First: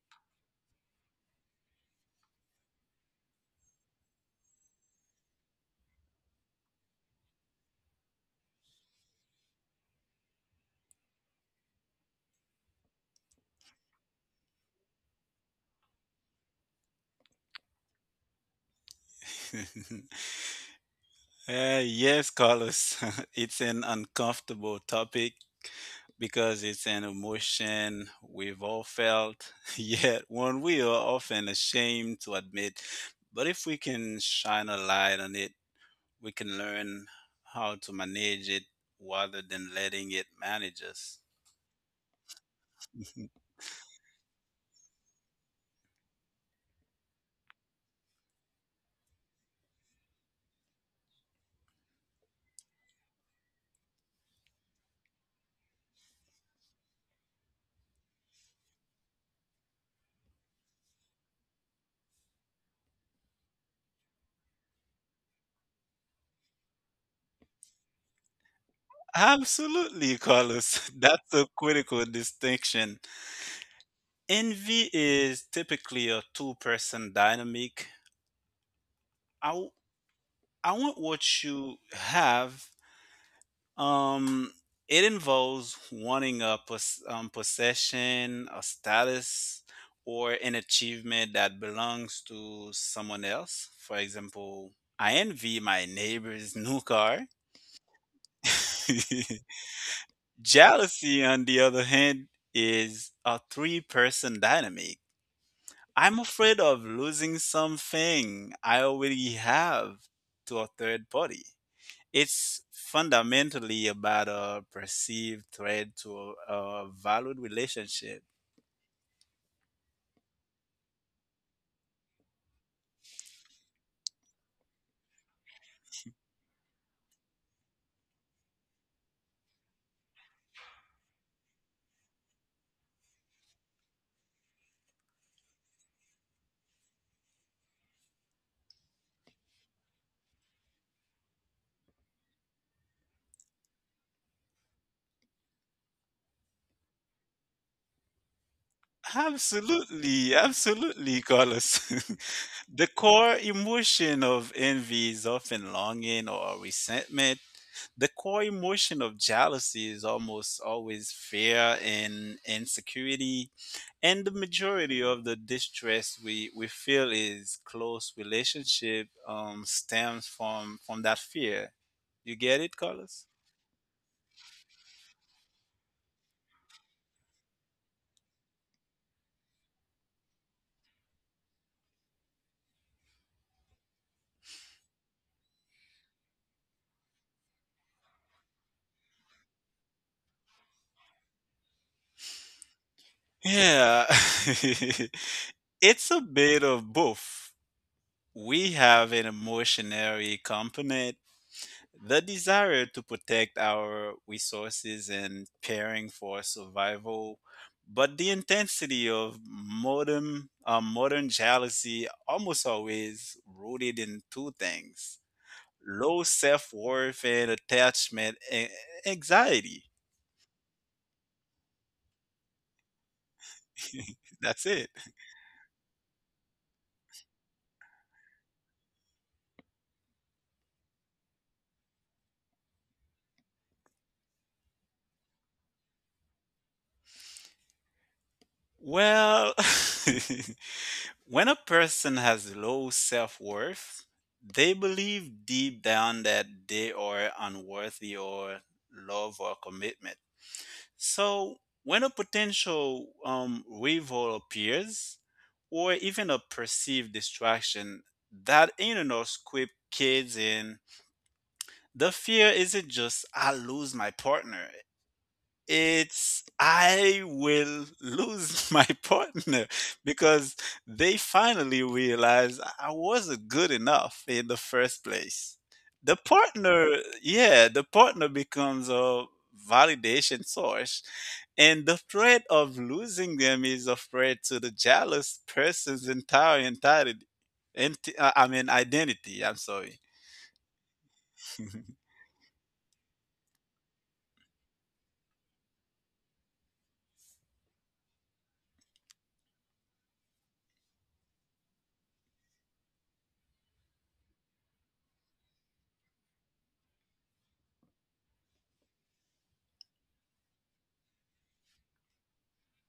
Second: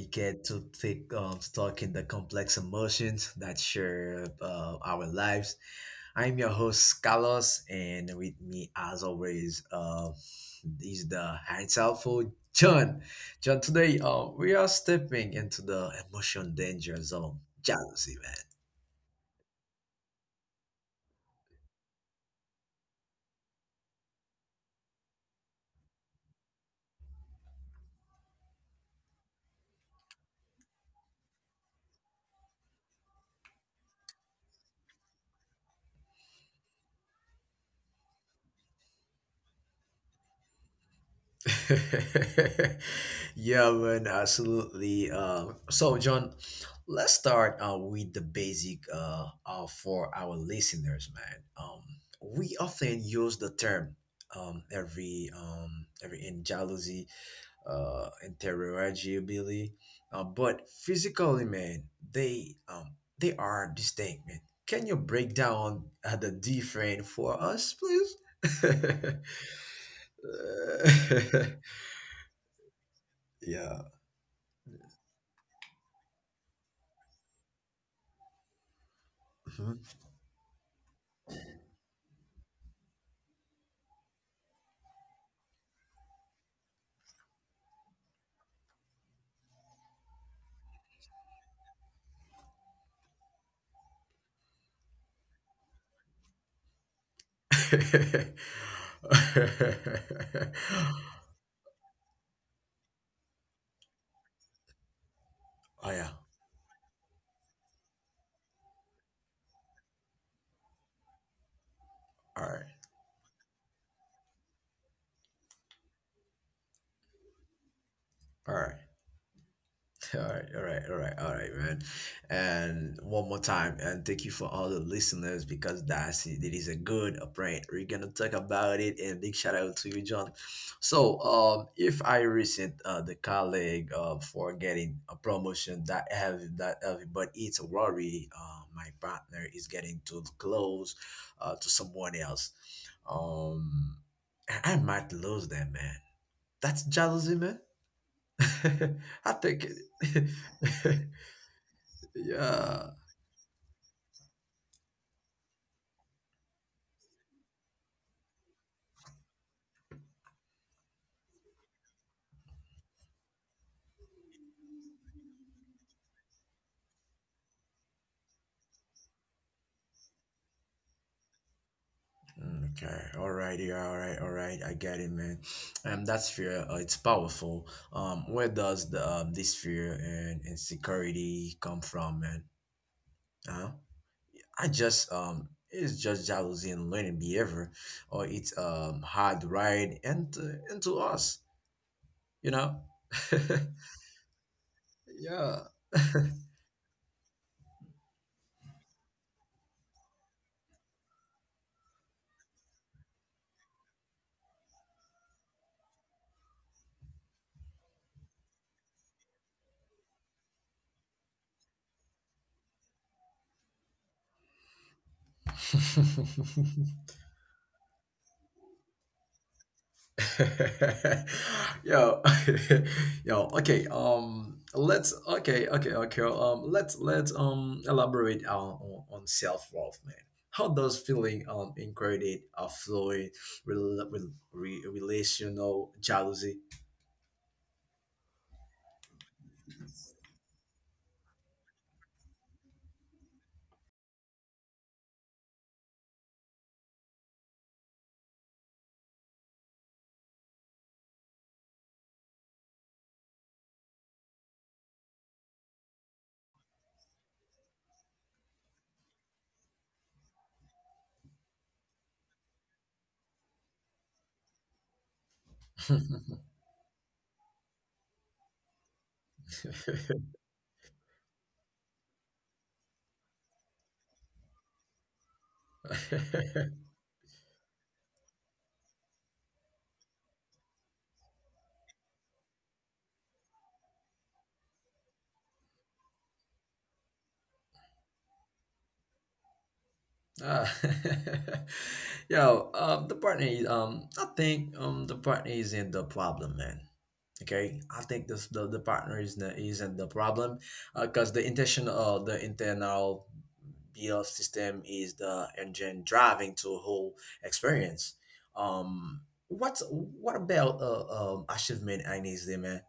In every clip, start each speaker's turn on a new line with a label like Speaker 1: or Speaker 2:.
Speaker 1: dedicated to thick, talking the complex emotions that share our lives. I'm your host, Carlos, and with me, as always, is the insightful John. John, today we are stepping into the emotion danger zone, jealousy, man.
Speaker 2: Yes, Carlos, it's an uncomfortable topic because it's an emotion we've all felt, yet one we are often ashamed to admit. But if we can shine a light on it, we can learn how to manage it rather than letting it manage us.
Speaker 1: Yeah, man, absolutely. So, John, let's start with the basic for our listeners, man. We often use the term every in jealousy, interrogibility, but physically, man, they are distinct, man. Can you break down the difference for us, please?
Speaker 2: Absolutely, Carlos. That's a critical distinction.
Speaker 1: Yeah.
Speaker 2: Envy is typically a two-person dynamic.
Speaker 1: Mm-hmm.
Speaker 2: I want what you have. Um, it involves wanting a possession, a status, or an achievement that belongs to someone else. For example, I envy my neighbor's new car. Jealousy, on the other hand, is a three-person dynamic.
Speaker 1: Oh yeah.
Speaker 2: I'm afraid of losing something I already have to a third party.
Speaker 1: All
Speaker 2: It's
Speaker 1: right.
Speaker 2: fundamentally about a perceived threat to a valued relationship.
Speaker 1: All right. All right, all right, all right, all right, man. And one more time, and thank you for all the listeners because that's it. It is a good upgrade. We're gonna talk about it, and big shout out to you, John. So, if I resent the colleague for getting a promotion that heavy, but it's a worry. My partner is getting too close to someone else. Um, I might lose them, man. That's jealousy, man. I think, it.
Speaker 2: Absolutely, absolutely, Carlos. the
Speaker 1: Yeah.
Speaker 2: core emotion of envy is often longing or resentment. The core emotion of jealousy is almost always fear and insecurity. And the majority of the distress we feel is close relationship stems from that fear. You get
Speaker 1: Mm,
Speaker 2: it,
Speaker 1: okay.
Speaker 2: Carlos?
Speaker 1: All right. Yeah. All right. All right. I get it, man. That's fear. It's powerful. Where does the this fear and insecurity come from, man? Huh? I just It's just jealousy and learning behavior, or it's hard right and into us. You know.
Speaker 2: Yeah,
Speaker 1: Yeah.
Speaker 2: it's a bit of both. We have an emotionary component, the desire to protect our resources and caring for survival, but the intensity of modern modern jealousy almost always rooted in two things: low self worth and attachment and anxiety.
Speaker 1: Yo, yo, okay,
Speaker 2: That's it.
Speaker 1: let's, okay, okay, okay, let's, elaborate on self-worth, man. How does feeling, included, affluent, relational jealousy?
Speaker 2: Well, when a person has low self worth, they believe deep down that they are unworthy or love or commitment. So when a potential rival appears, or even a perceived distraction, that internal script kids in. The fear isn't just I lose my partner. It's I will lose my partner because they finally realized I wasn't good enough in the first place. The partner, yeah, the partner becomes a validation source, and the threat of losing them is a threat to the jealous person's entire entirety. I mean, identity. I'm sorry.
Speaker 1: Ah, yo, the partner is, the partner isn't the problem, man. Okay, I think the partner is not isn't the problem because the intention of the internal bl system is the engine driving to a whole experience. um what about achievement? I need them, man.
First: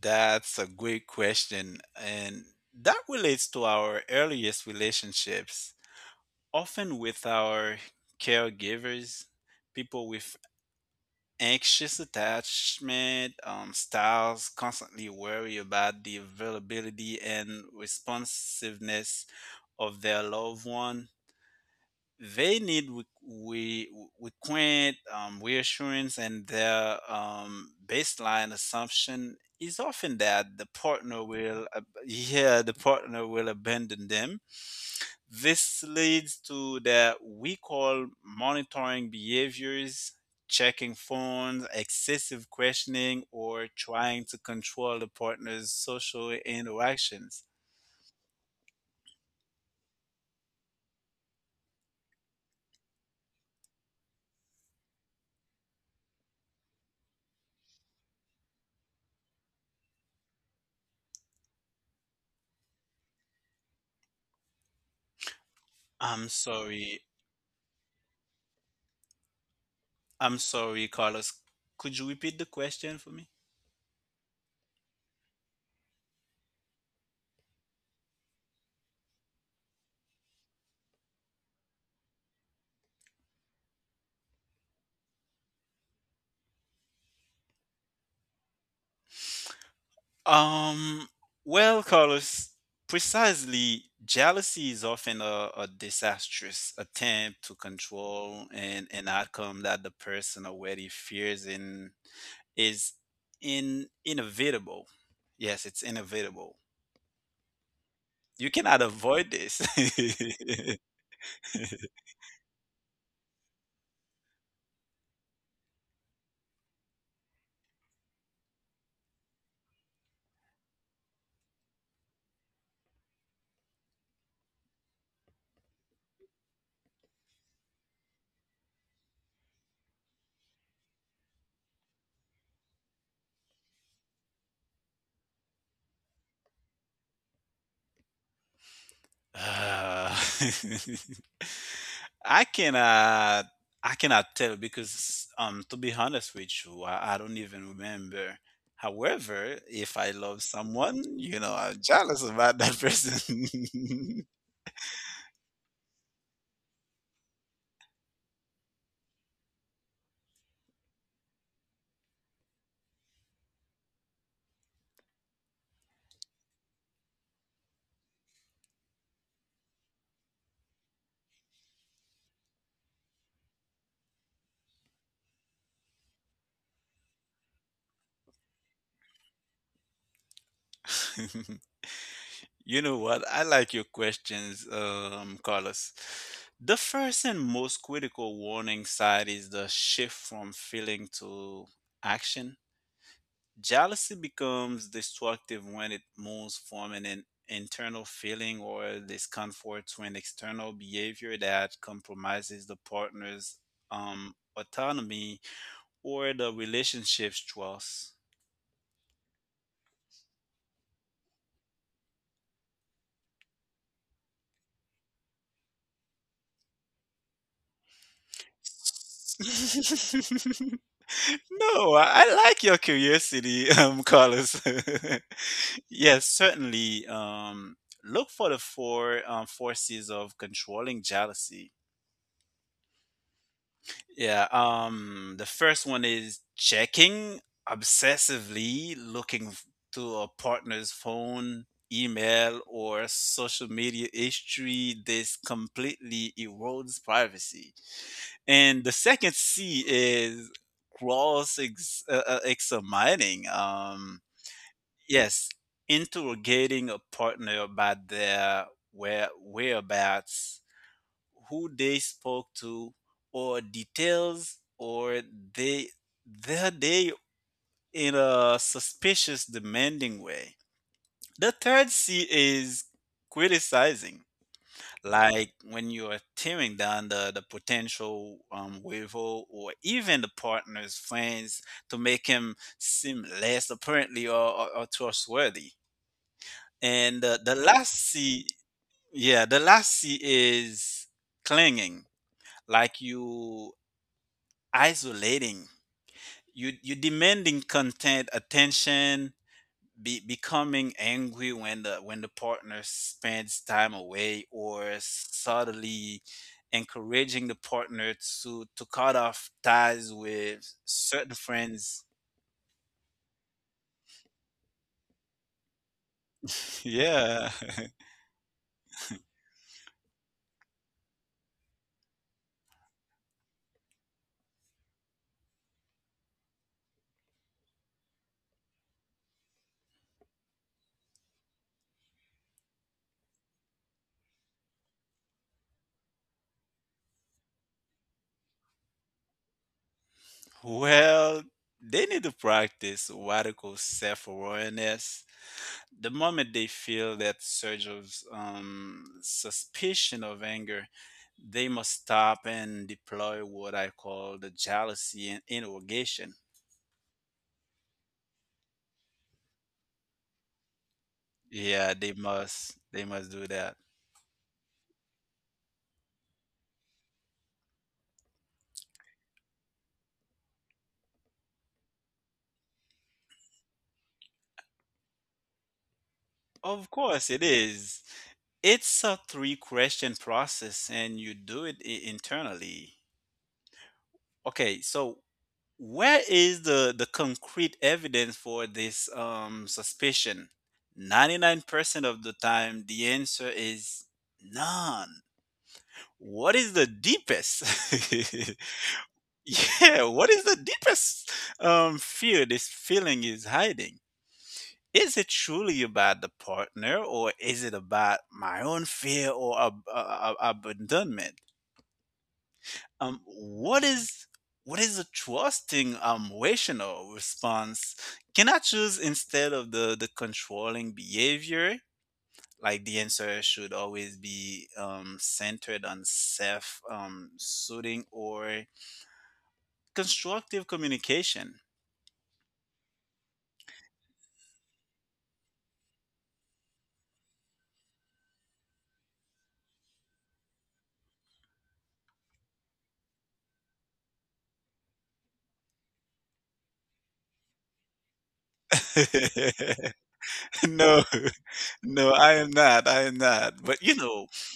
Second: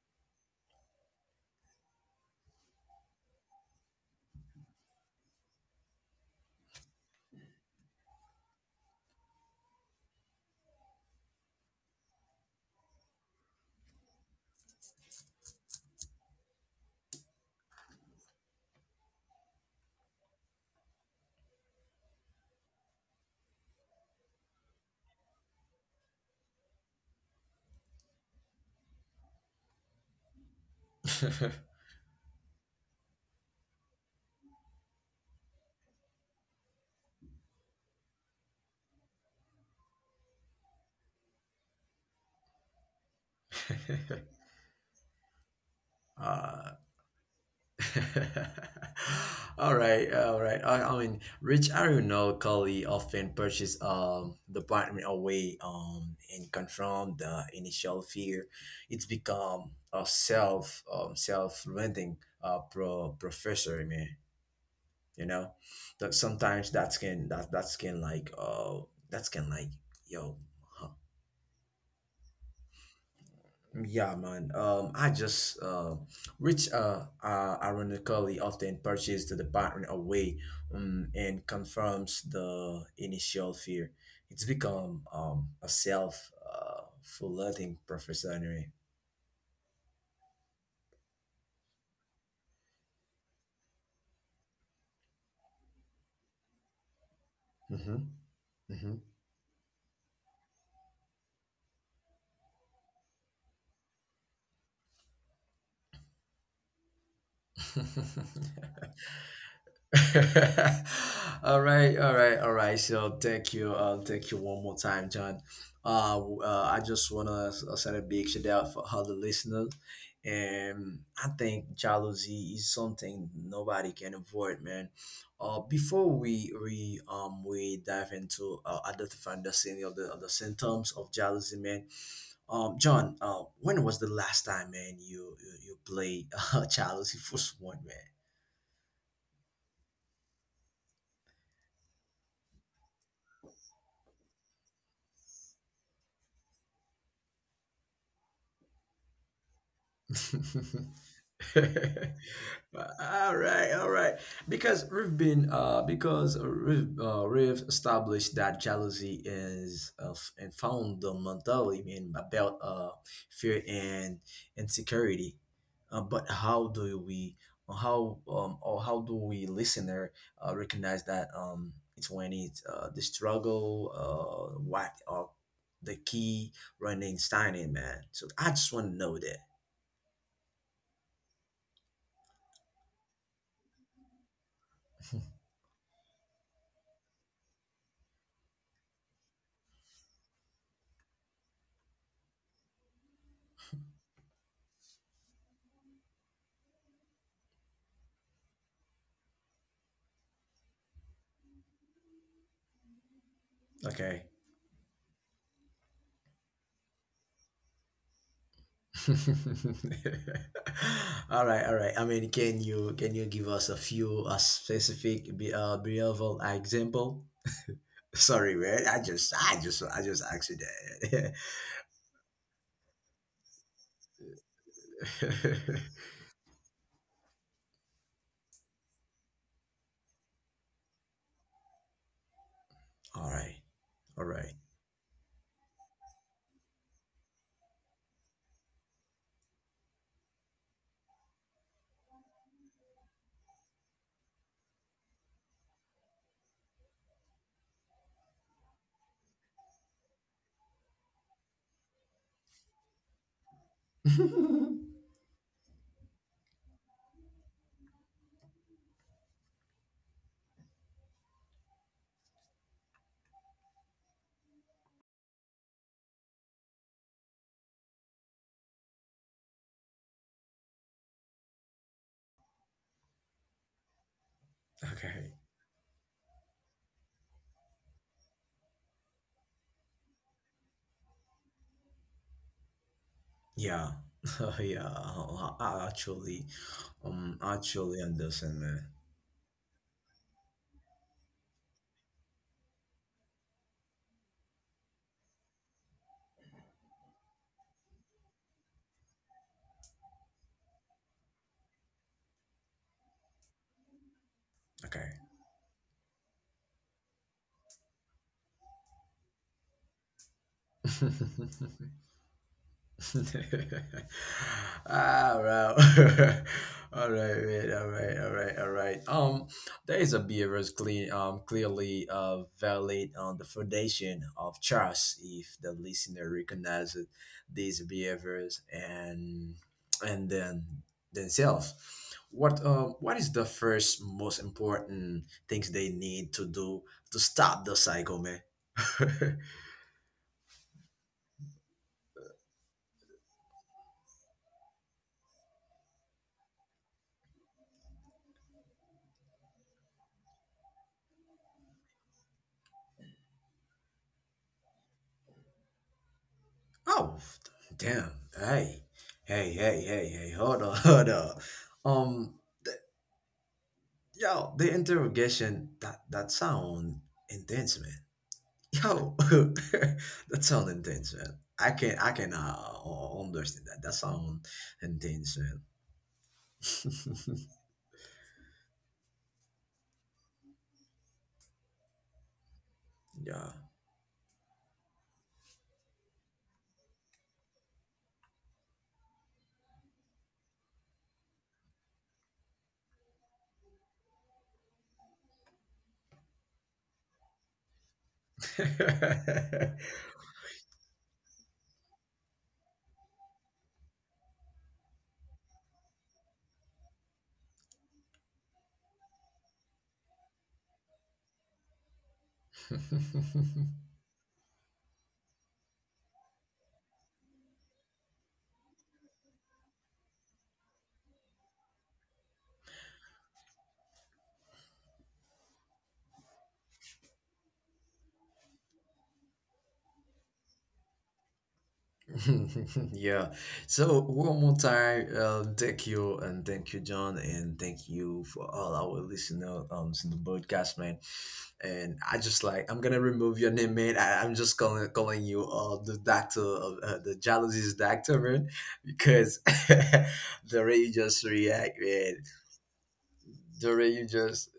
Speaker 2: That's a great question. And that relates to our earliest relationships, often with our caregivers. People with anxious attachment styles constantly worry about the availability and responsiveness of their loved one. They need we reassurance, and their baseline assumption is often that the partner will yeah, the partner will abandon them. This leads to that we call monitoring behaviors: checking phones, excessive questioning, or trying to control the partner's social
Speaker 1: uh
Speaker 2: interactions.
Speaker 1: All right, all right. I mean, Rich Arenal Kali often purchased the apartment away and confront the initial fear. It's become a self self renting professor, man. You know, that
Speaker 2: i'm
Speaker 1: sometimes
Speaker 2: sorry
Speaker 1: that's can like yo.
Speaker 2: I'm sorry, Carlos, could you repeat the question for me?
Speaker 1: Yeah, man. I just Which ironically often purchased the pattern away, and confirms the initial fear. It's become a self fulfilling prophecy anyway.
Speaker 2: Um, well, Carlos, precisely, jealousy is often a disastrous attempt to
Speaker 1: Mm-hmm.
Speaker 2: control an outcome that the person already fears and is in inevitable. Yes, it's inevitable. You
Speaker 1: Mm-hmm.
Speaker 2: cannot avoid this.
Speaker 1: All right, all right, all right. So thank you. I'll thank you one more time, John. I just wanna send a big shout out for all the listeners, and I think jealousy is something nobody can avoid, man. Before we dive into identifying the sign of the symptoms of jealousy, man. John, when was the last time, man, you played jealousy for someone,
Speaker 2: Uh, I cannot, I cannot tell because um, to be honest with you, I don't even remember. However, if I love
Speaker 1: man?
Speaker 2: someone, you know, I'm jealous about that
Speaker 1: All
Speaker 2: person.
Speaker 1: right, all right. Because we've established that jealousy is f- and fundamentally I mean about fear and insecurity. But how do we, how do we listener recognize that it's when it's the struggle, what are the key running sign in, man? So I just want to know that.
Speaker 2: You know what? I like your questions, Carlos. The first and most critical warning sign is the shift from feeling to action. Jealousy becomes destructive when it moves from an internal feeling or discomfort to an external behavior that compromises the partner's
Speaker 1: Okay.
Speaker 2: autonomy or the relationship's trust.
Speaker 1: All right, all right. I mean, can you give us a specific behavioral example? Sorry, man. I just I just I just asked you
Speaker 2: no,
Speaker 1: that.
Speaker 2: I like your curiosity, Carlos. yes, certainly. Look for the four forces of controlling jealousy.
Speaker 1: All right, all
Speaker 2: Yeah,
Speaker 1: right.
Speaker 2: the first one is checking obsessively, looking to a partner's phone, email, or social media history. This completely erodes privacy. And the second C is cross examining. Yes, interrogating a partner about their whereabouts, who they spoke to, or details or they their day in a suspicious, demanding way. The third C is criticizing,
Speaker 1: Okay.
Speaker 2: like when you are tearing down the potential rival or even the partner's friends to make him seem less
Speaker 1: Yeah.
Speaker 2: apparently
Speaker 1: Oh,
Speaker 2: or
Speaker 1: yeah. I
Speaker 2: trustworthy.
Speaker 1: I actually
Speaker 2: And
Speaker 1: um
Speaker 2: the last
Speaker 1: actually
Speaker 2: C.
Speaker 1: understand, man.
Speaker 2: Yeah, the last C is clinging, like you isolating. You demanding content, attention, becoming angry when the partner spends time away, or
Speaker 1: Okay.
Speaker 2: subtly encouraging the partner to cut off ties with certain friends.
Speaker 1: Ah well, all right,
Speaker 2: Yeah.
Speaker 1: mate. All right, all right, all right. There is a behaviors clean, clearly valid on the foundation of trust. If the listener recognizes these behaviors and then themselves, what is the first most important things they need to do to stop the cycle, man?
Speaker 2: Well, they need to practice radical self awareness. The moment they feel that surge of suspicion of anger, they must stop and deploy what I call the jealousy and interrogation.
Speaker 1: Oh, damn. Hey, hey, hey, hey, hey, hold on, hold on.
Speaker 2: Yeah, they
Speaker 1: Um,
Speaker 2: must. They must do that.
Speaker 1: yo, the interrogation, that that sound intense, man. Yo, that sound intense, man. I can understand that. That sound intense,
Speaker 2: Of course, it
Speaker 1: man.
Speaker 2: is. It's a three question process, and you do it internally. Okay, so where is the concrete evidence for this suspicion? 99% of the time, the answer is none. What is the deepest? yeah, what is the deepest fear this feeling is hiding? Is it truly about the partner, or is it about my own fear or abandonment?
Speaker 1: Yeah.
Speaker 2: What is a trusting um, rational response? Can I choose instead of the controlling behavior? Like the answer should always be centered on self soothing or constructive communication.
Speaker 1: Yeah. So one more time, thank you and thank you, John, and thank you for all our listener in the podcast, man. And I just like I'm gonna remove your name, man. I'm just calling you the doctor of the jealousy's doctor, man, because the way you
Speaker 2: no,
Speaker 1: just react,
Speaker 2: no,
Speaker 1: man,
Speaker 2: I am not. I am not.
Speaker 1: the
Speaker 2: But
Speaker 1: way
Speaker 2: you
Speaker 1: you
Speaker 2: know,
Speaker 1: just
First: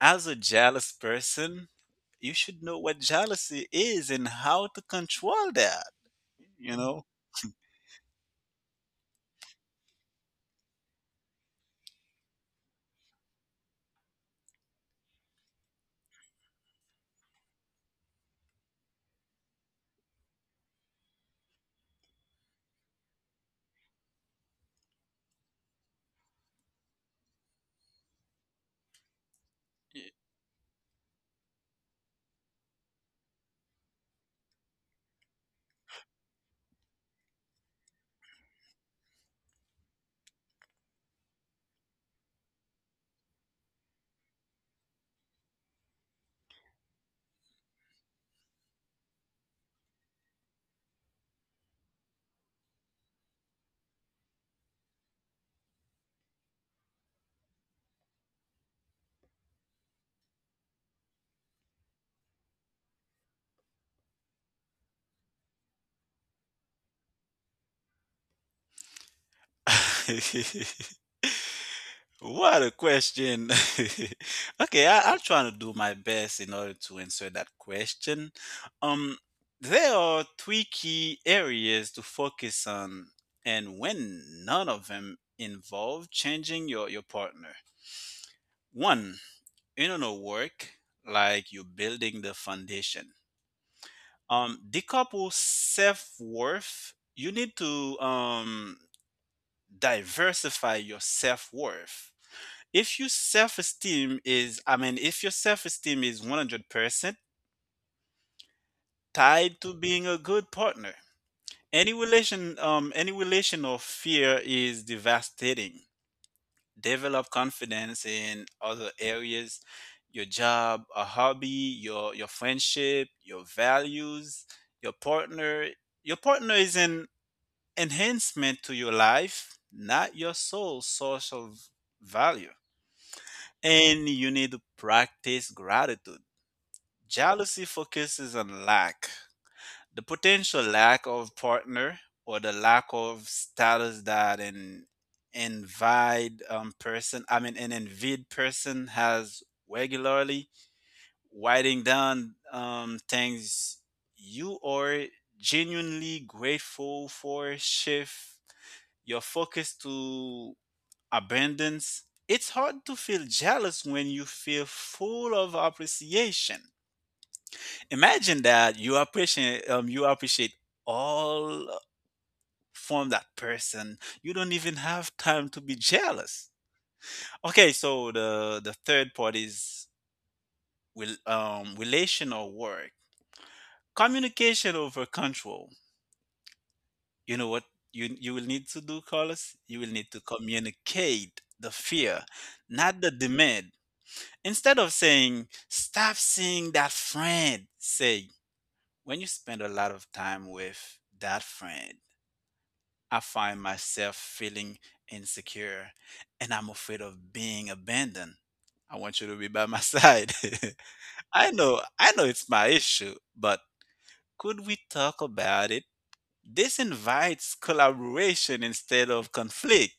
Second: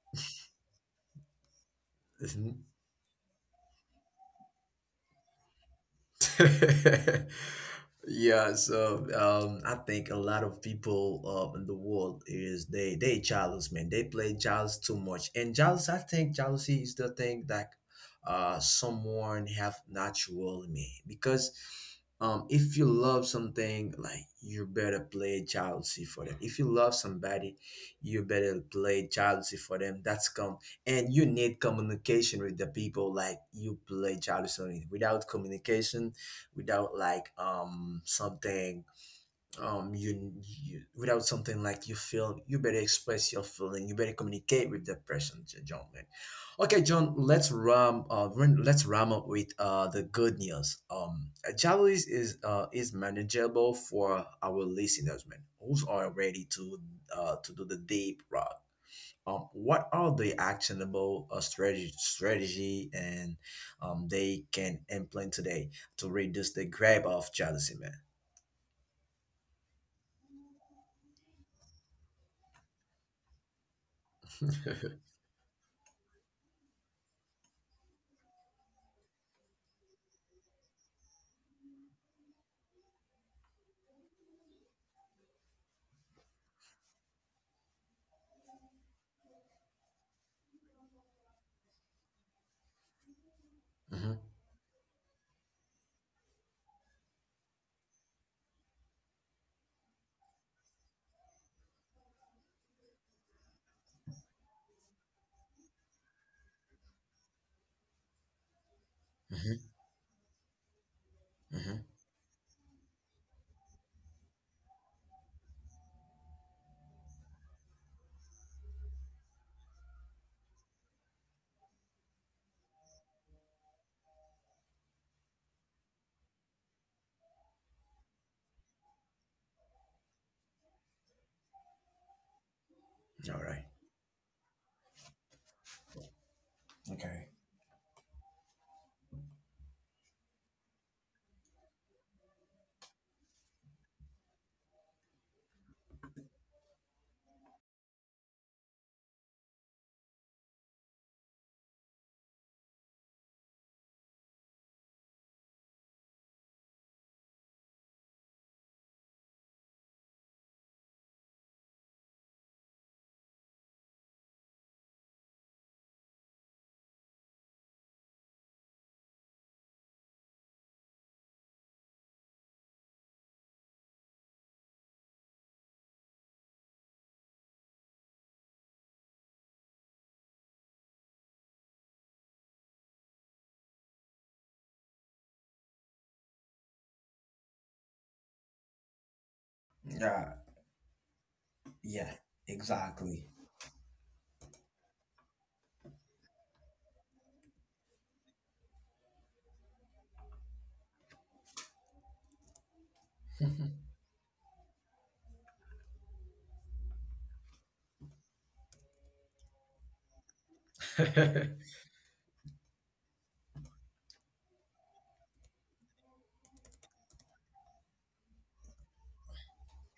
Speaker 2: as a jealous person, you should know what jealousy is and how to control that. You know?
Speaker 1: Yeah, so I think a lot of people in the world is they jealous, man. They play jealous too much, and jealous. I think jealousy is the thing that someone have natural in me because if you love something, like you better play jealousy for them. If you love somebody, you better play jealousy for them. That's come, and you need communication with the people. Like you play jealousy on it. Without communication, without like something um you, you without something like you feel, you better express your feeling, you better communicate with the person, John, man. Okay, John, let's let's ram up with the good news. Jealousy is manageable for our listeners, man, who's are ready to do the deep rock. What are the actionable strategy, and they can implement today to reduce the grab of jealousy, man?
Speaker 2: What a question. Okay, I'm trying to do my best in order to answer that question. Um, there are three key areas to focus on, and when none of them involve changing your partner. One, internal work, like you building the foundation. Decouple self worth. You need to um, diversify your self worth. If your self-esteem is, I mean if your self-esteem is 100%
Speaker 1: Mm-hmm.
Speaker 2: tied
Speaker 1: Mm-hmm.
Speaker 2: to being a good partner,
Speaker 1: Mm-hmm.
Speaker 2: any relation any relational fear is devastating. Develop confidence in other areas: your job, a hobby, your friendship, your values. Your partner, your partner is an enhancement to your life, not your sole source of value.
Speaker 1: All right.
Speaker 2: And you need to practice gratitude.
Speaker 1: Okay.
Speaker 2: Jealousy focuses on lack, the potential lack of partner or the lack of status that an envied person, I mean, an envied person has. Regularly writing down things you are genuinely grateful for, shift your focus to abundance. It's hard to feel jealous when you feel full of appreciation. Imagine that you appreciate all from that person, you don't even have time to be jealous. Okay, so the third part is will um, relation or work, communication over control. You know what you will need to do, Carlos? You will need to
Speaker 1: Yeah.
Speaker 2: communicate the
Speaker 1: Yeah.
Speaker 2: fear, not the
Speaker 1: Exactly.
Speaker 2: demand. Instead of saying stop seeing that friend, say, when you spend a lot of time with that friend, I find myself feeling insecure and I'm afraid of being abandoned. I want you to be by my side. I know it's my issue, but could we talk about it? This invites collaboration instead of conflict.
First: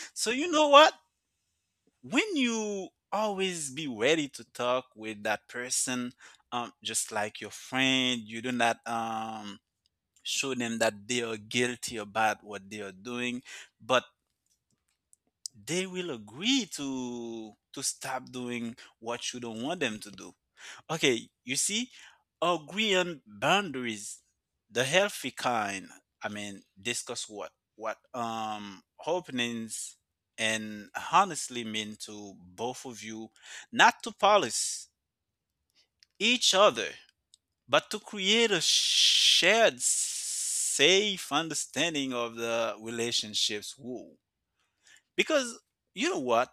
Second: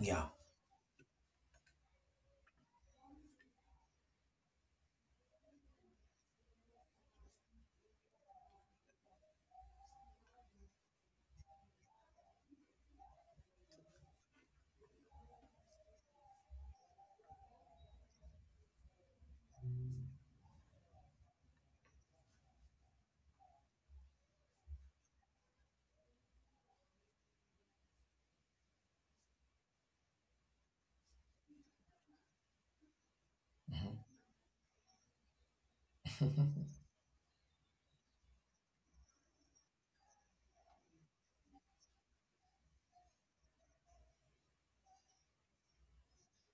Speaker 1: Yeah.
Speaker 2: So, you know what? When you always be ready to talk with that person, just like your friend, you do not show them that they are guilty about what they are doing, but they will agree to stop doing what you don't want them to do. Okay, you see, agree on boundaries, the healthy kind. I mean, discuss what um, openings and honestly mean to both of you, not to police each
Speaker 1: Mhm.
Speaker 2: other, but to create a shared, safe understanding of the relationships woo. Because you know what,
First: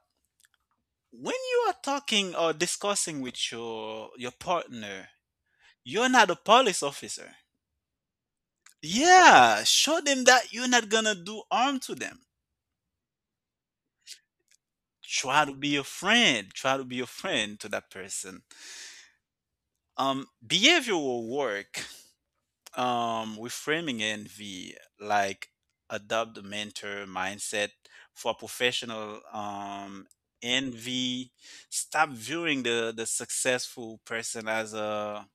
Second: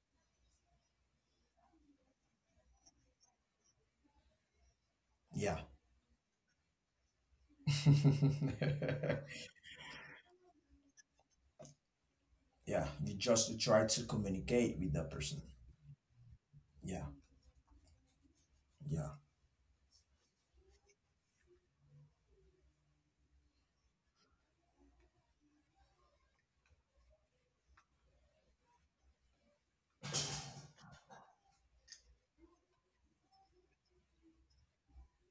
Speaker 2: when you are talking or discussing with your partner,
Speaker 1: Yeah.
Speaker 2: you're not a police officer. Yeah, show them that you're not gonna do harm to them.
Speaker 1: Yeah. You just try to communicate with that
Speaker 2: Try
Speaker 1: person.
Speaker 2: to be a friend. Try to be a
Speaker 1: Yeah.
Speaker 2: friend to that person.
Speaker 1: Yeah.
Speaker 2: Behavioral work. We're framing envy like adopt the mentor mindset for professional um, envy. Stop viewing the successful person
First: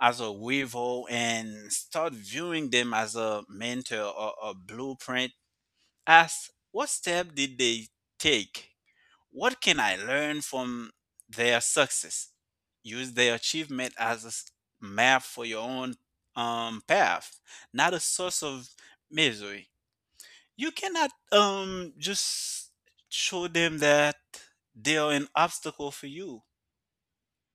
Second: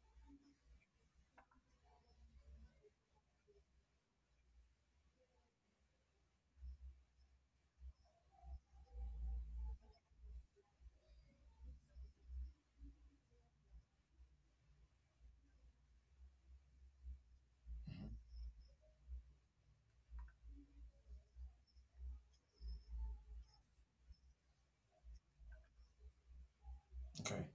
Speaker 2: as a rival and start viewing them as a mentor or a blueprint. Ask, what step did they take? What can I learn from their success? Use their achievement as a map for your own path, not a source of misery. You cannot just show them that they are an obstacle for you.
Speaker 1: Okay.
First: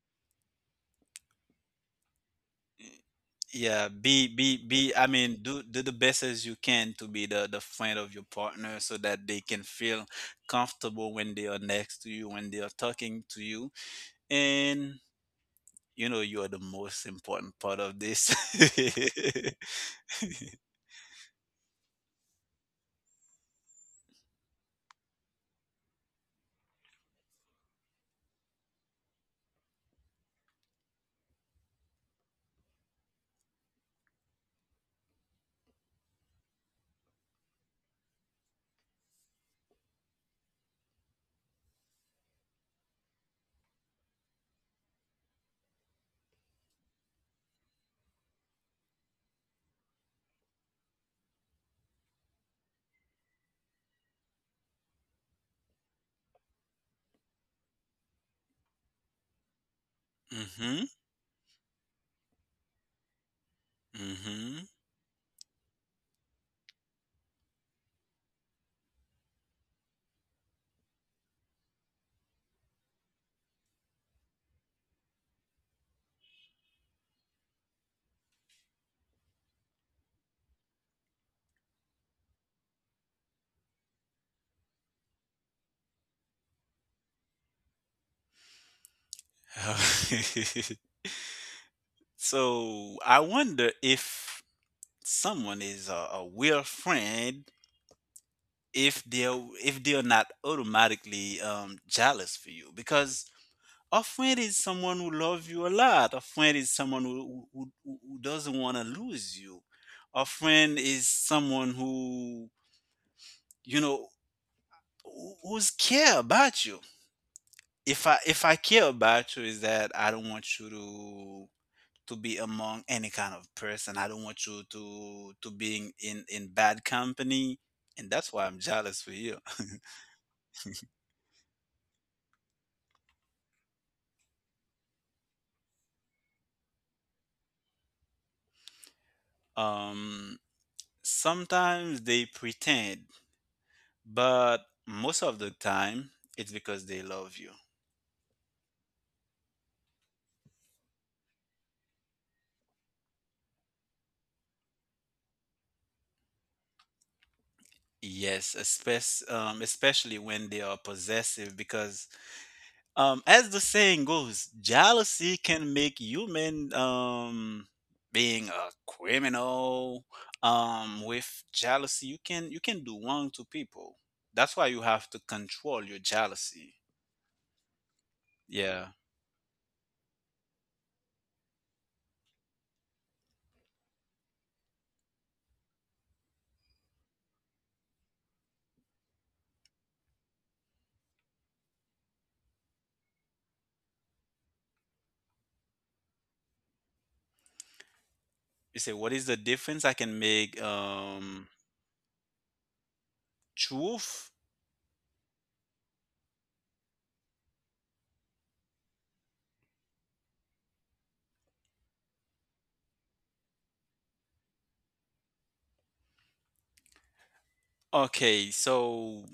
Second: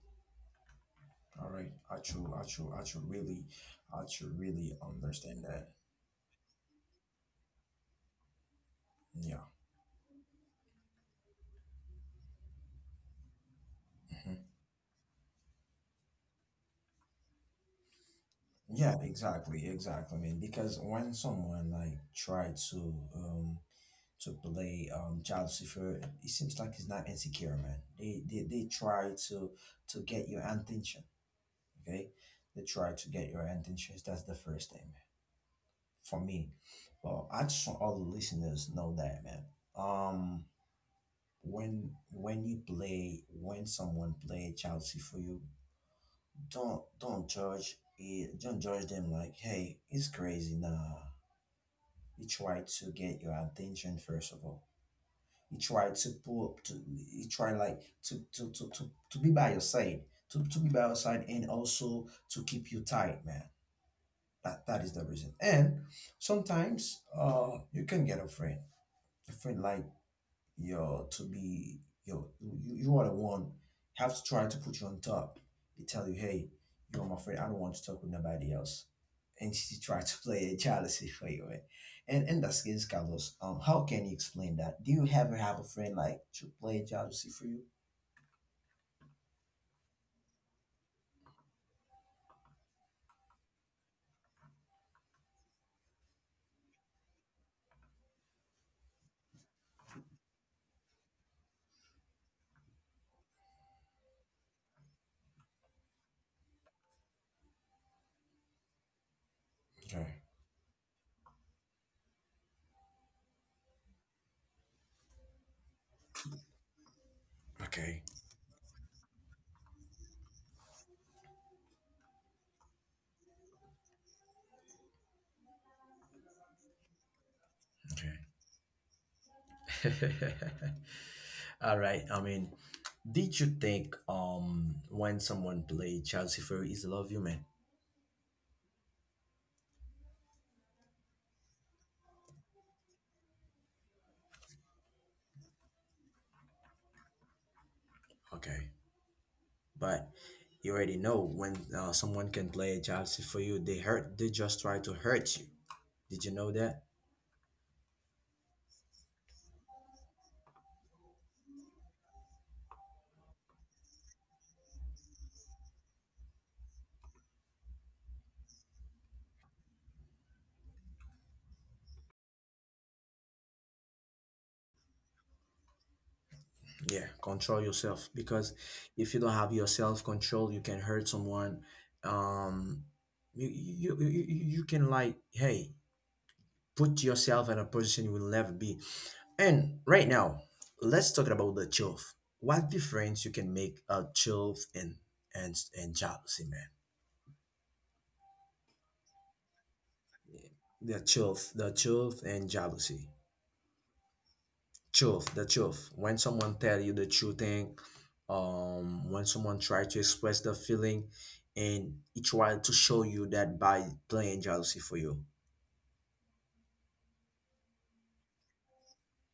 Speaker 1: All right. I should. I should. I should really.
Speaker 2: Yeah,
Speaker 1: I should really
Speaker 2: be, I mean,
Speaker 1: understand
Speaker 2: do
Speaker 1: that.
Speaker 2: the best as you can to be the friend of your partner, so that
Speaker 1: Yeah.
Speaker 2: they can feel comfortable when they are next to you, when they are talking to you,
Speaker 1: Mm-hmm.
Speaker 2: and you know you are the most important part of this.
Speaker 1: Yeah, exactly, exactly. I mean, because when someone like tried to play child Lucifer, it seems like it's not insecure, man. They try to get your attention. Okay, they try to get your attention. That's the first thing, man, for me. Well, I just want all the listeners know that, man. Um, when you play, when someone play child for you, don't judge it. Don't judge them like, hey, it's crazy, nah. He tried to get your attention first of all. He tried to pull up to, he tried like to to be by your side. To be by
Speaker 2: mhm,
Speaker 1: your side, and also to keep you tight, man.
Speaker 2: mhm.
Speaker 1: That that is the reason. And sometimes you can get a friend. A friend like, yo, to be yo, you are the one. Have to try to put you on top. They tell you, hey, you're my friend. I don't want to talk with nobody else. And she tried to play a jealousy for you, eh? And that's against Carlos. How can you explain that? Do you ever have a friend like to play jealousy for you?
Speaker 2: so I wonder if someone is a real friend, if they're if they're not automatically um, jealous for you, because a friend is someone who loves you a lot. A friend is someone who who doesn't want to lose you.
Speaker 1: Okay.
Speaker 2: A friend is someone who, you know, who's care about you.
Speaker 1: Okay.
Speaker 2: If I care about you is that I don't want you to be among any kind of person. I don't want you to being in bad company, and that's why I'm jealous for you.
Speaker 1: Okay. All right. I mean, did you think when someone played Chelsea Fury is love you, man?
Speaker 2: Um, Sometimes they pretend, but most of the time it's because they love you.
Speaker 1: Okay. But you already know when someone can play a jealousy for you, they hurt, they just try to hurt you. Did you know that?
Speaker 2: Yes, especially, especially when they are possessive, because as the saying goes, jealousy can make human, being a criminal. With jealousy you can, you can do wrong to people. That's why you have to control your jealousy.
Speaker 1: Yeah, control yourself, because
Speaker 2: Yeah.
Speaker 1: if you don't have your self control, you can hurt someone. Um, you you can like, hey, put yourself in a position you will never be. And right now, let's talk about the truth. What difference you can make a truth and and jealousy, man?
Speaker 2: You say what is the difference I can
Speaker 1: Yeah,
Speaker 2: make?
Speaker 1: the truth, the truth and jealousy.
Speaker 2: Truth.
Speaker 1: Truth, the truth when someone tell you the true thing, when someone try to express the feeling and it try to show you that by playing jealousy for you.
Speaker 2: Okay, so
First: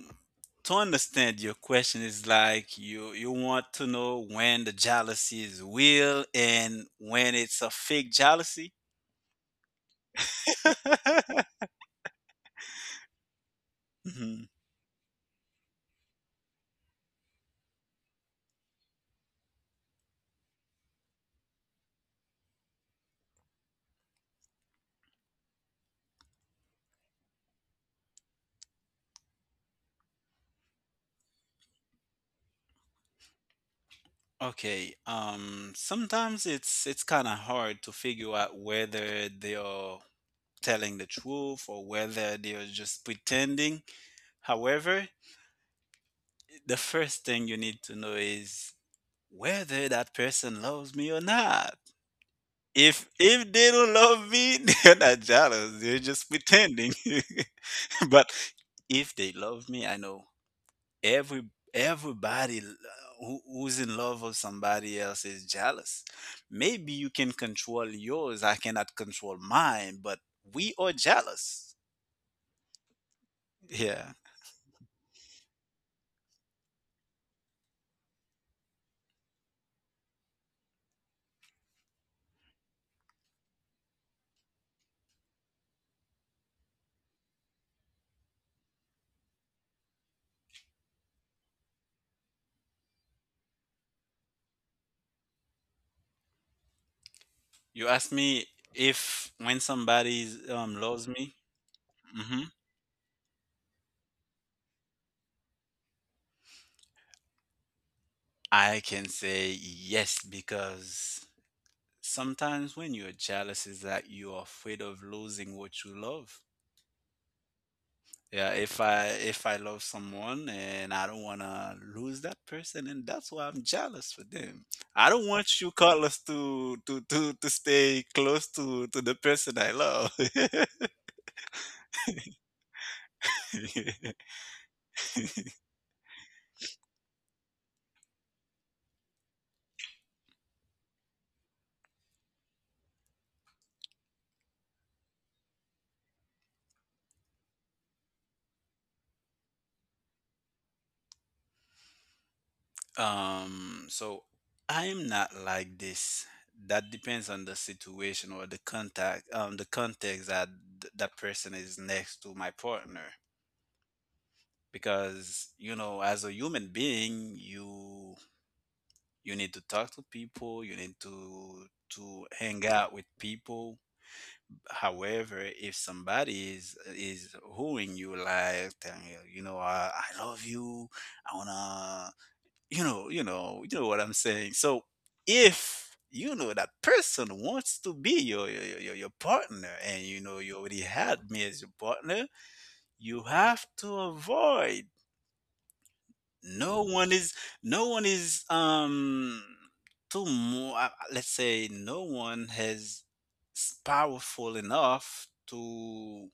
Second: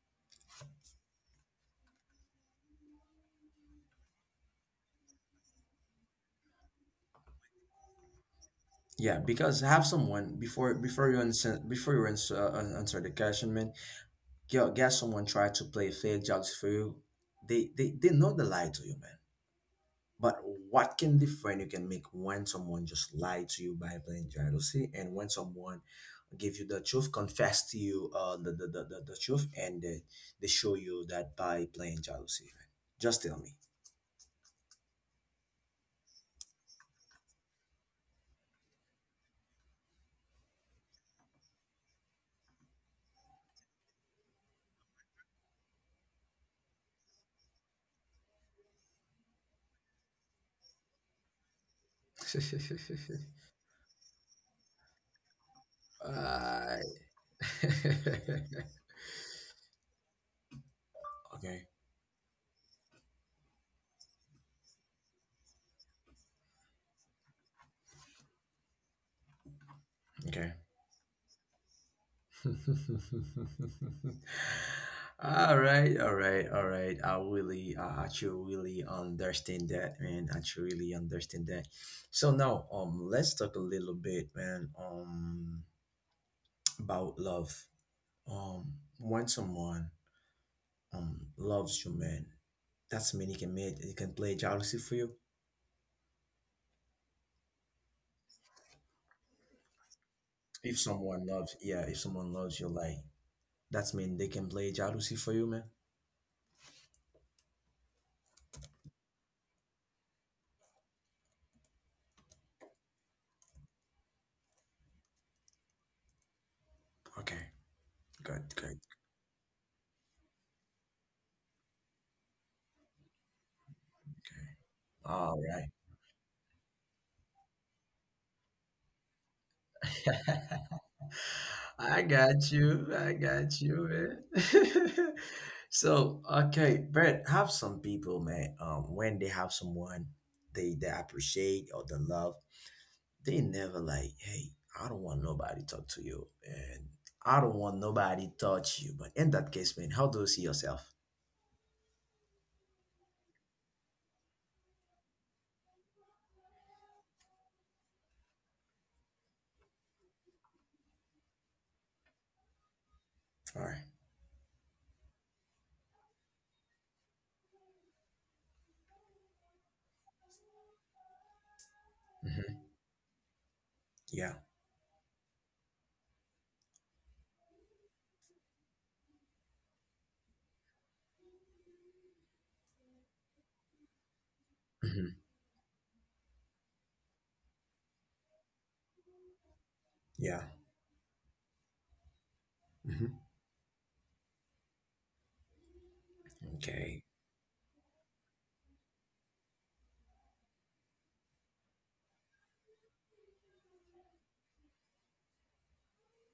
Speaker 2: to understand your question is like, you want to know when the jealousy is real and when it's a fake jealousy.
Speaker 1: Yeah, because have someone before before you answer, answer the question, man.
Speaker 2: Mhm.
Speaker 1: Get someone try to play fake jealousy for you, they, they know the lie to you, man. But what can different you can make when someone just lied to you by plain jealousy, and when someone give you the truth, confess to you the truth, and they show you that by plain jealousy? Man? Just tell me.
Speaker 2: Okay, sometimes it's kind of hard to figure out whether they are telling the truth or whether they are just pretending. However, the first thing you need to know is whether that person loves me or not. If they don't love me, they're not jealous. They're just
Speaker 1: I
Speaker 2: pretending. But if they love me, I know every
Speaker 1: Okay,
Speaker 2: everybody l- who, who's in love with somebody else is jealous. Maybe you can control yours. I cannot control mine, but
Speaker 1: okay.
Speaker 2: we are jealous. Yeah.
Speaker 1: All right, all right, all right. I really, I actually really understand that, man. I actually really understand that. So now, let's talk a little bit, man, about love. When someone loves you, man, that's mean it can make it can play jealousy for you.
Speaker 2: You ask me if when somebody
Speaker 1: If
Speaker 2: loves
Speaker 1: someone
Speaker 2: me,
Speaker 1: loves, yeah, if someone
Speaker 2: hmm,
Speaker 1: loves you, like that's mean they can play jealousy for you, man.
Speaker 2: I can say yes, because sometimes when you're jealous is that you're afraid of losing what you love.
Speaker 1: Okay,
Speaker 2: Yeah,
Speaker 1: good, good,
Speaker 2: if I love someone and I don't want to lose that person, and that's why I'm jealous
Speaker 1: good.
Speaker 2: for them. I don't
Speaker 1: All
Speaker 2: want you, Carlos, to stay close to the person I love.
Speaker 1: right. I got you. I got you, man. But have some people, man. When they have someone they appreciate or they love, they never like, hey, I don't want nobody talk to you, and I don't want nobody touch you. But in that case, man, how do you see yourself?
Speaker 2: So I'm not like this. That depends on the situation or the contact, the context that that person is next to my partner.
Speaker 1: All right.
Speaker 2: Because you know, as a human being, you need to talk to people, you need to
Speaker 1: Mm-hmm.
Speaker 2: hang out with people.
Speaker 1: Yeah.
Speaker 2: However, if somebody is wooing you, like telling you, you know, I love you, I wanna, you know, you know what I'm saying. So
Speaker 1: Mm-hmm.
Speaker 2: if you know that person wants to be your partner, and you know
Speaker 1: Yeah.
Speaker 2: you already had me as your partner,
Speaker 1: Mm-hmm.
Speaker 2: you have to avoid. no
Speaker 1: Okay.
Speaker 2: one is no one is too more let's say no one has powerful enough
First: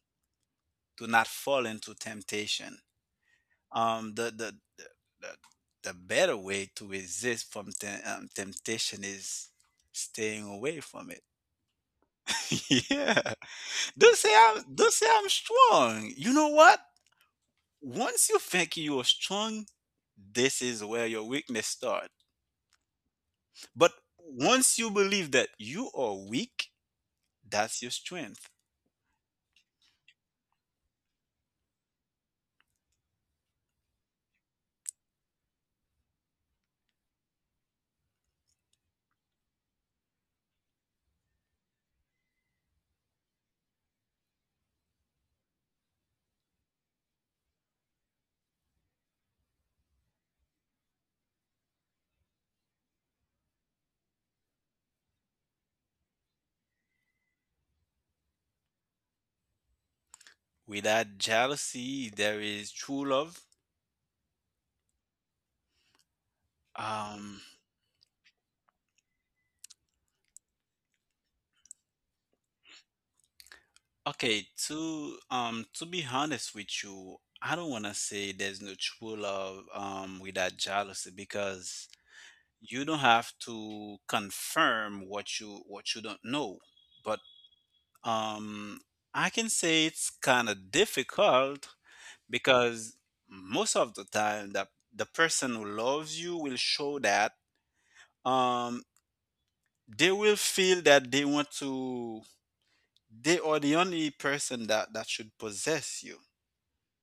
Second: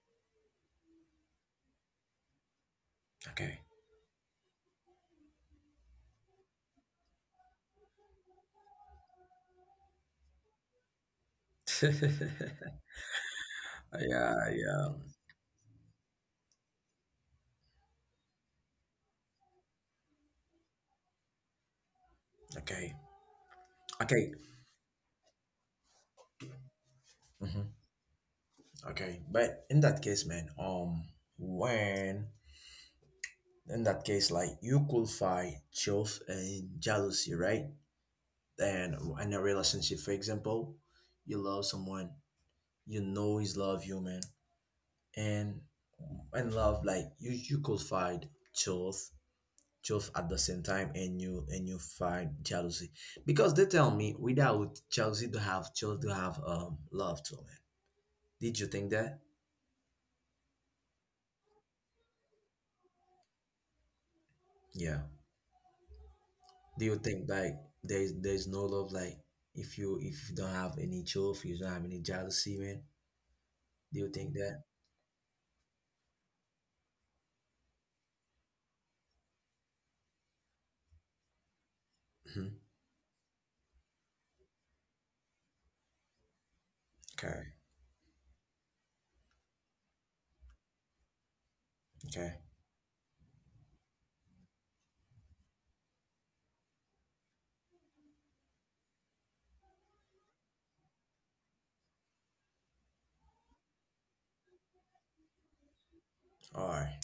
Speaker 2: to not fall into temptation.
Speaker 1: Okay.
Speaker 2: The the the better way to resist from temptation is staying away from it. Yeah,
Speaker 1: Yeah. Yeah.
Speaker 2: don't say I'm strong. You know what? Once you think you're strong, this is where your weakness starts.
Speaker 1: Okay.
Speaker 2: But
Speaker 1: Okay.
Speaker 2: once you believe that you are weak,
Speaker 1: Mhm.
Speaker 2: that's your strength.
Speaker 1: Okay, but in that case, man, when in that case, like you could fight truth and jealousy, right? And in a relationship, for example, you love someone, you know he's love you, man, and and love like you could fight truth, truth at the same time, and you fight jealousy because they tell me without jealousy to have truth to have love too, man. Did you think that?
Speaker 2: Without jealousy, there is true love.
Speaker 1: Yeah. Do you think
Speaker 2: Um,
Speaker 1: like there's no love like if you don't have any joy, if you don't have any jealousy, man? Do you think
Speaker 2: okay,
Speaker 1: that?
Speaker 2: to be honest with you, I don't want to say there's no true love without jealousy, because
Speaker 1: Hmm.
Speaker 2: you don't have to confirm what you, what you don't know. But
Speaker 1: Okay,
Speaker 2: Um, I can say it's kind of difficult,
Speaker 1: okay,
Speaker 2: because most of the time that the person who loves you will show that, um they will feel that they want to, they are the only person that should possess you.
Speaker 1: all right,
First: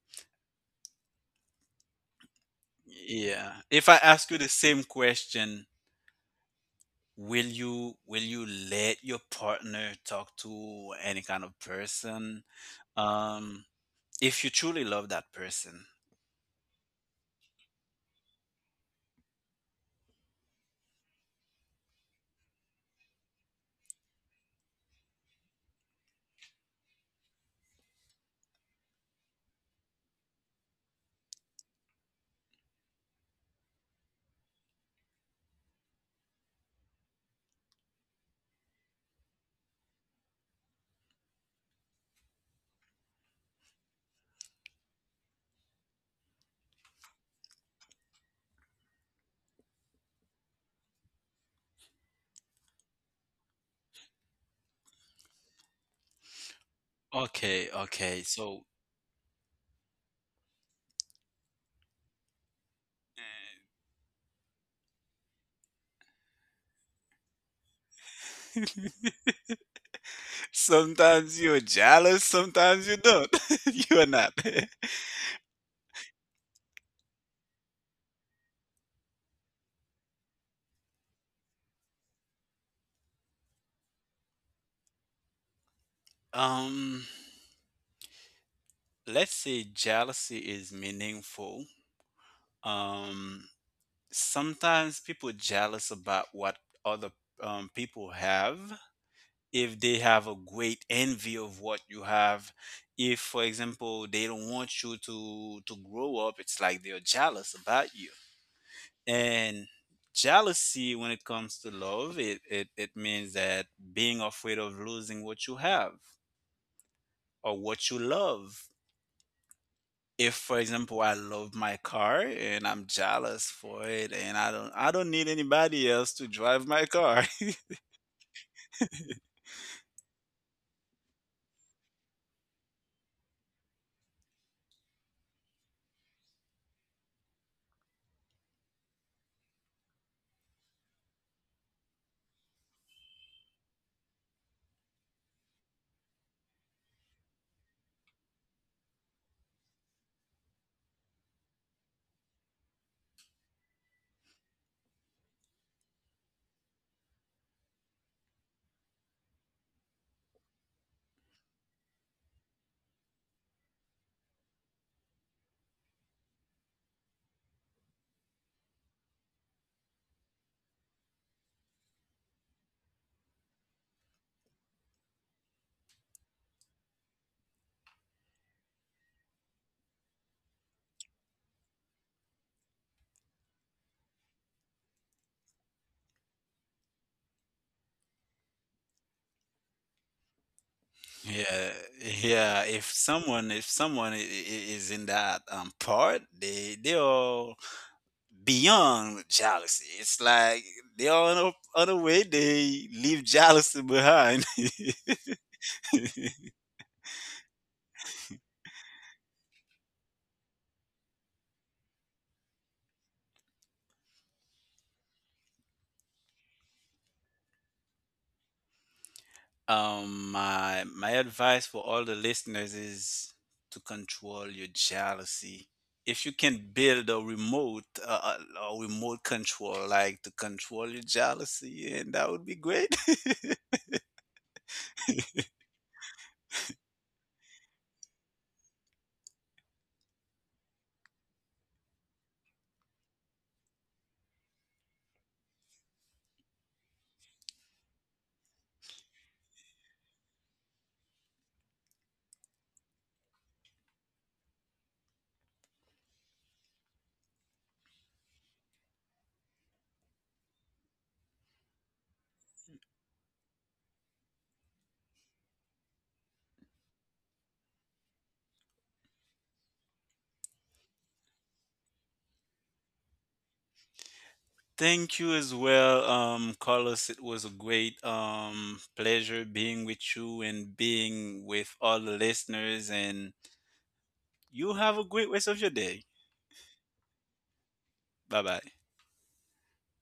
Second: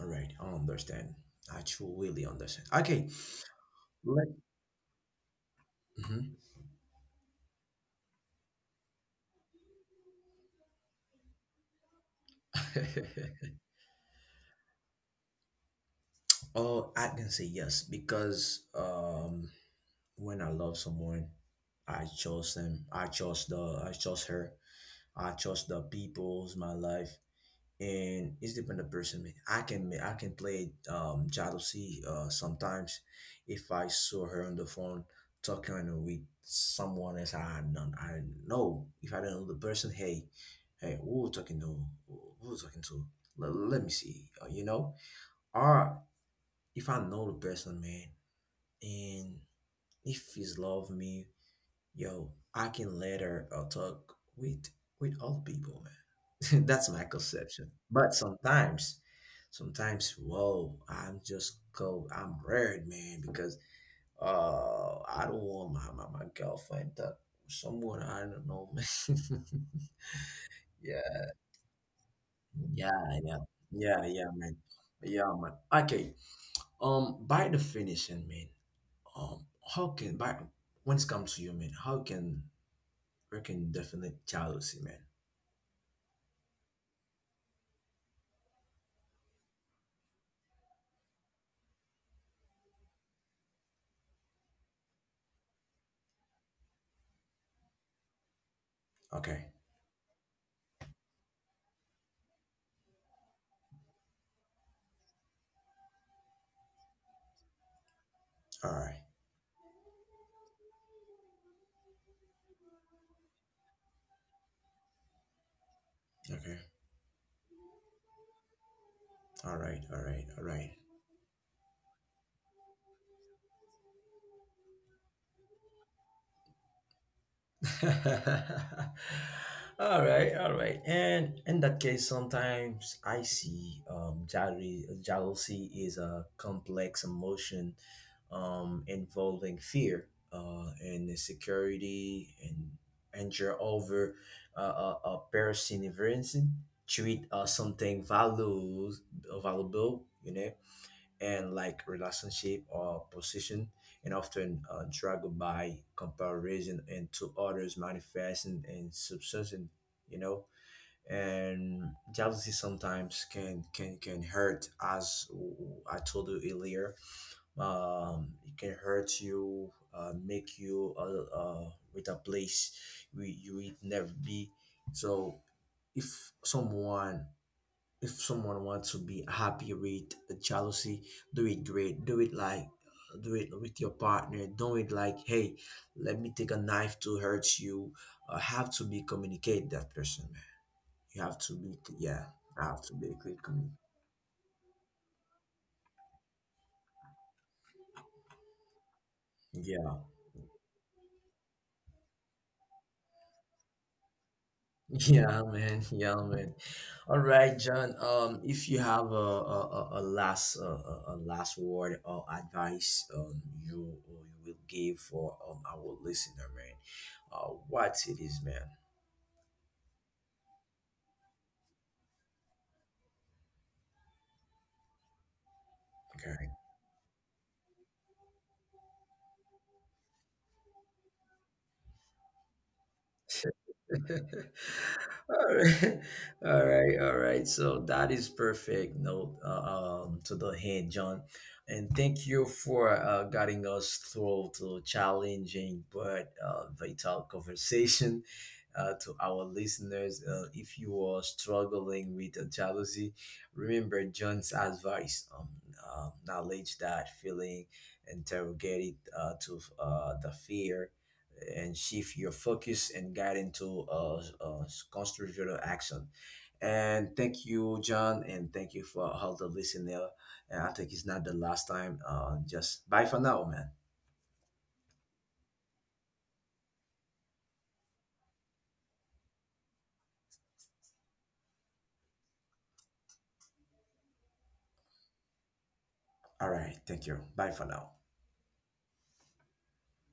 Speaker 1: all right. I understand. I truly understand. Okay,
Speaker 2: Yeah. If I
Speaker 1: let.
Speaker 2: ask you the same question,
Speaker 1: Mhm.
Speaker 2: will you let your partner talk to any kind of person? Um, if you truly love that person.
Speaker 1: Oh, I can say yes because when I love someone, I chose them. I chose the. I chose her. I chose the people's my life. And it's depend on the person, man. I can play jealousy sometimes if I saw her on the phone talking with someone else, I don't I know if I don't know the person, hey, hey, who talking to, who talking to, let me see, you know, or if I know the person, man, and if he's love me, yo, I can later talk with all people, man. That's my
Speaker 2: Okay,
Speaker 1: conception. But
Speaker 2: okay. So
Speaker 1: sometimes, sometimes, whoa, I'm worried, man, because I don't want my girlfriend to someone I don't know, man. Yeah,
Speaker 2: sometimes you're jealous, sometimes you
Speaker 1: yeah,
Speaker 2: don't.
Speaker 1: yeah, yeah,
Speaker 2: You're
Speaker 1: yeah,
Speaker 2: not.
Speaker 1: man, yeah, man. Okay, by the finishing, man, um, how can by when it comes to you, man, how can we can definite jealousy, man?
Speaker 2: um, let's say jealousy is meaningful. Um, Sometimes people jealous about what other people have.
Speaker 1: Okay.
Speaker 2: If they have a great envy of what you have, if for example they don't want you to grow up, it's like they're jealous about you.
Speaker 1: All right.
Speaker 2: And jealousy when it comes to love, it it means that being afraid of losing what you have
Speaker 1: Okay.
Speaker 2: or what you love.
Speaker 1: All right. All right.
Speaker 2: If
Speaker 1: All
Speaker 2: for
Speaker 1: right.
Speaker 2: example I love my car and I'm jealous for it, and I don't, I don't need anybody else to drive my car.
Speaker 1: All right. All right. And in that case, sometimes I see jealousy. Jealousy is a complex emotion, involving fear, and insecurity and anger over a person. Treat something values valuable. You know, and like relationship or position, and often dragged by comparison and to others manifesting and subsisting, you know, and jealousy sometimes can hurt as I told you earlier. It can hurt you, make you with a place we you would never be. So if someone, if someone wants to be happy with jealousy, do it great, do it like, do it with your partner, do it like, hey, let me take a knife to hurt you. Have to be communicate that person, man. You have to
Speaker 2: Yeah.
Speaker 1: be, yeah,
Speaker 2: Yeah,
Speaker 1: have
Speaker 2: if
Speaker 1: to be a great
Speaker 2: someone if
Speaker 1: communicator,
Speaker 2: someone is in that part, they are beyond jealousy.
Speaker 1: yeah.
Speaker 2: It's like they are on a way they leave jealousy behind.
Speaker 1: Yeah, man. Yeah, man. All right, John. If you have a last a last word or advice, you will give for our listener, man. What it is, man.
Speaker 2: My advice for all the listeners is to control your jealousy. If you can build a remote, a remote control, like to control your jealousy, and that would be great.
Speaker 1: Okay. All right, all right, all right. So that is perfect note to the hand, John. And thank you for guiding us through to challenging but vital conversation. To our listeners. If you are struggling with jealousy, remember John's advice: knowledge that feeling, interrogate it to the fear and shift your focus and guide into a constructive action. And thank you, John, and thank you for all the listener. And I think it's not the last time. Just bye for now, man.
Speaker 2: Thank you as well, Carlos. It was a great pleasure being with you and being with all the listeners. And you have a great rest of your day.
Speaker 1: All right, thank you. Bye for now.
Speaker 2: Bye bye.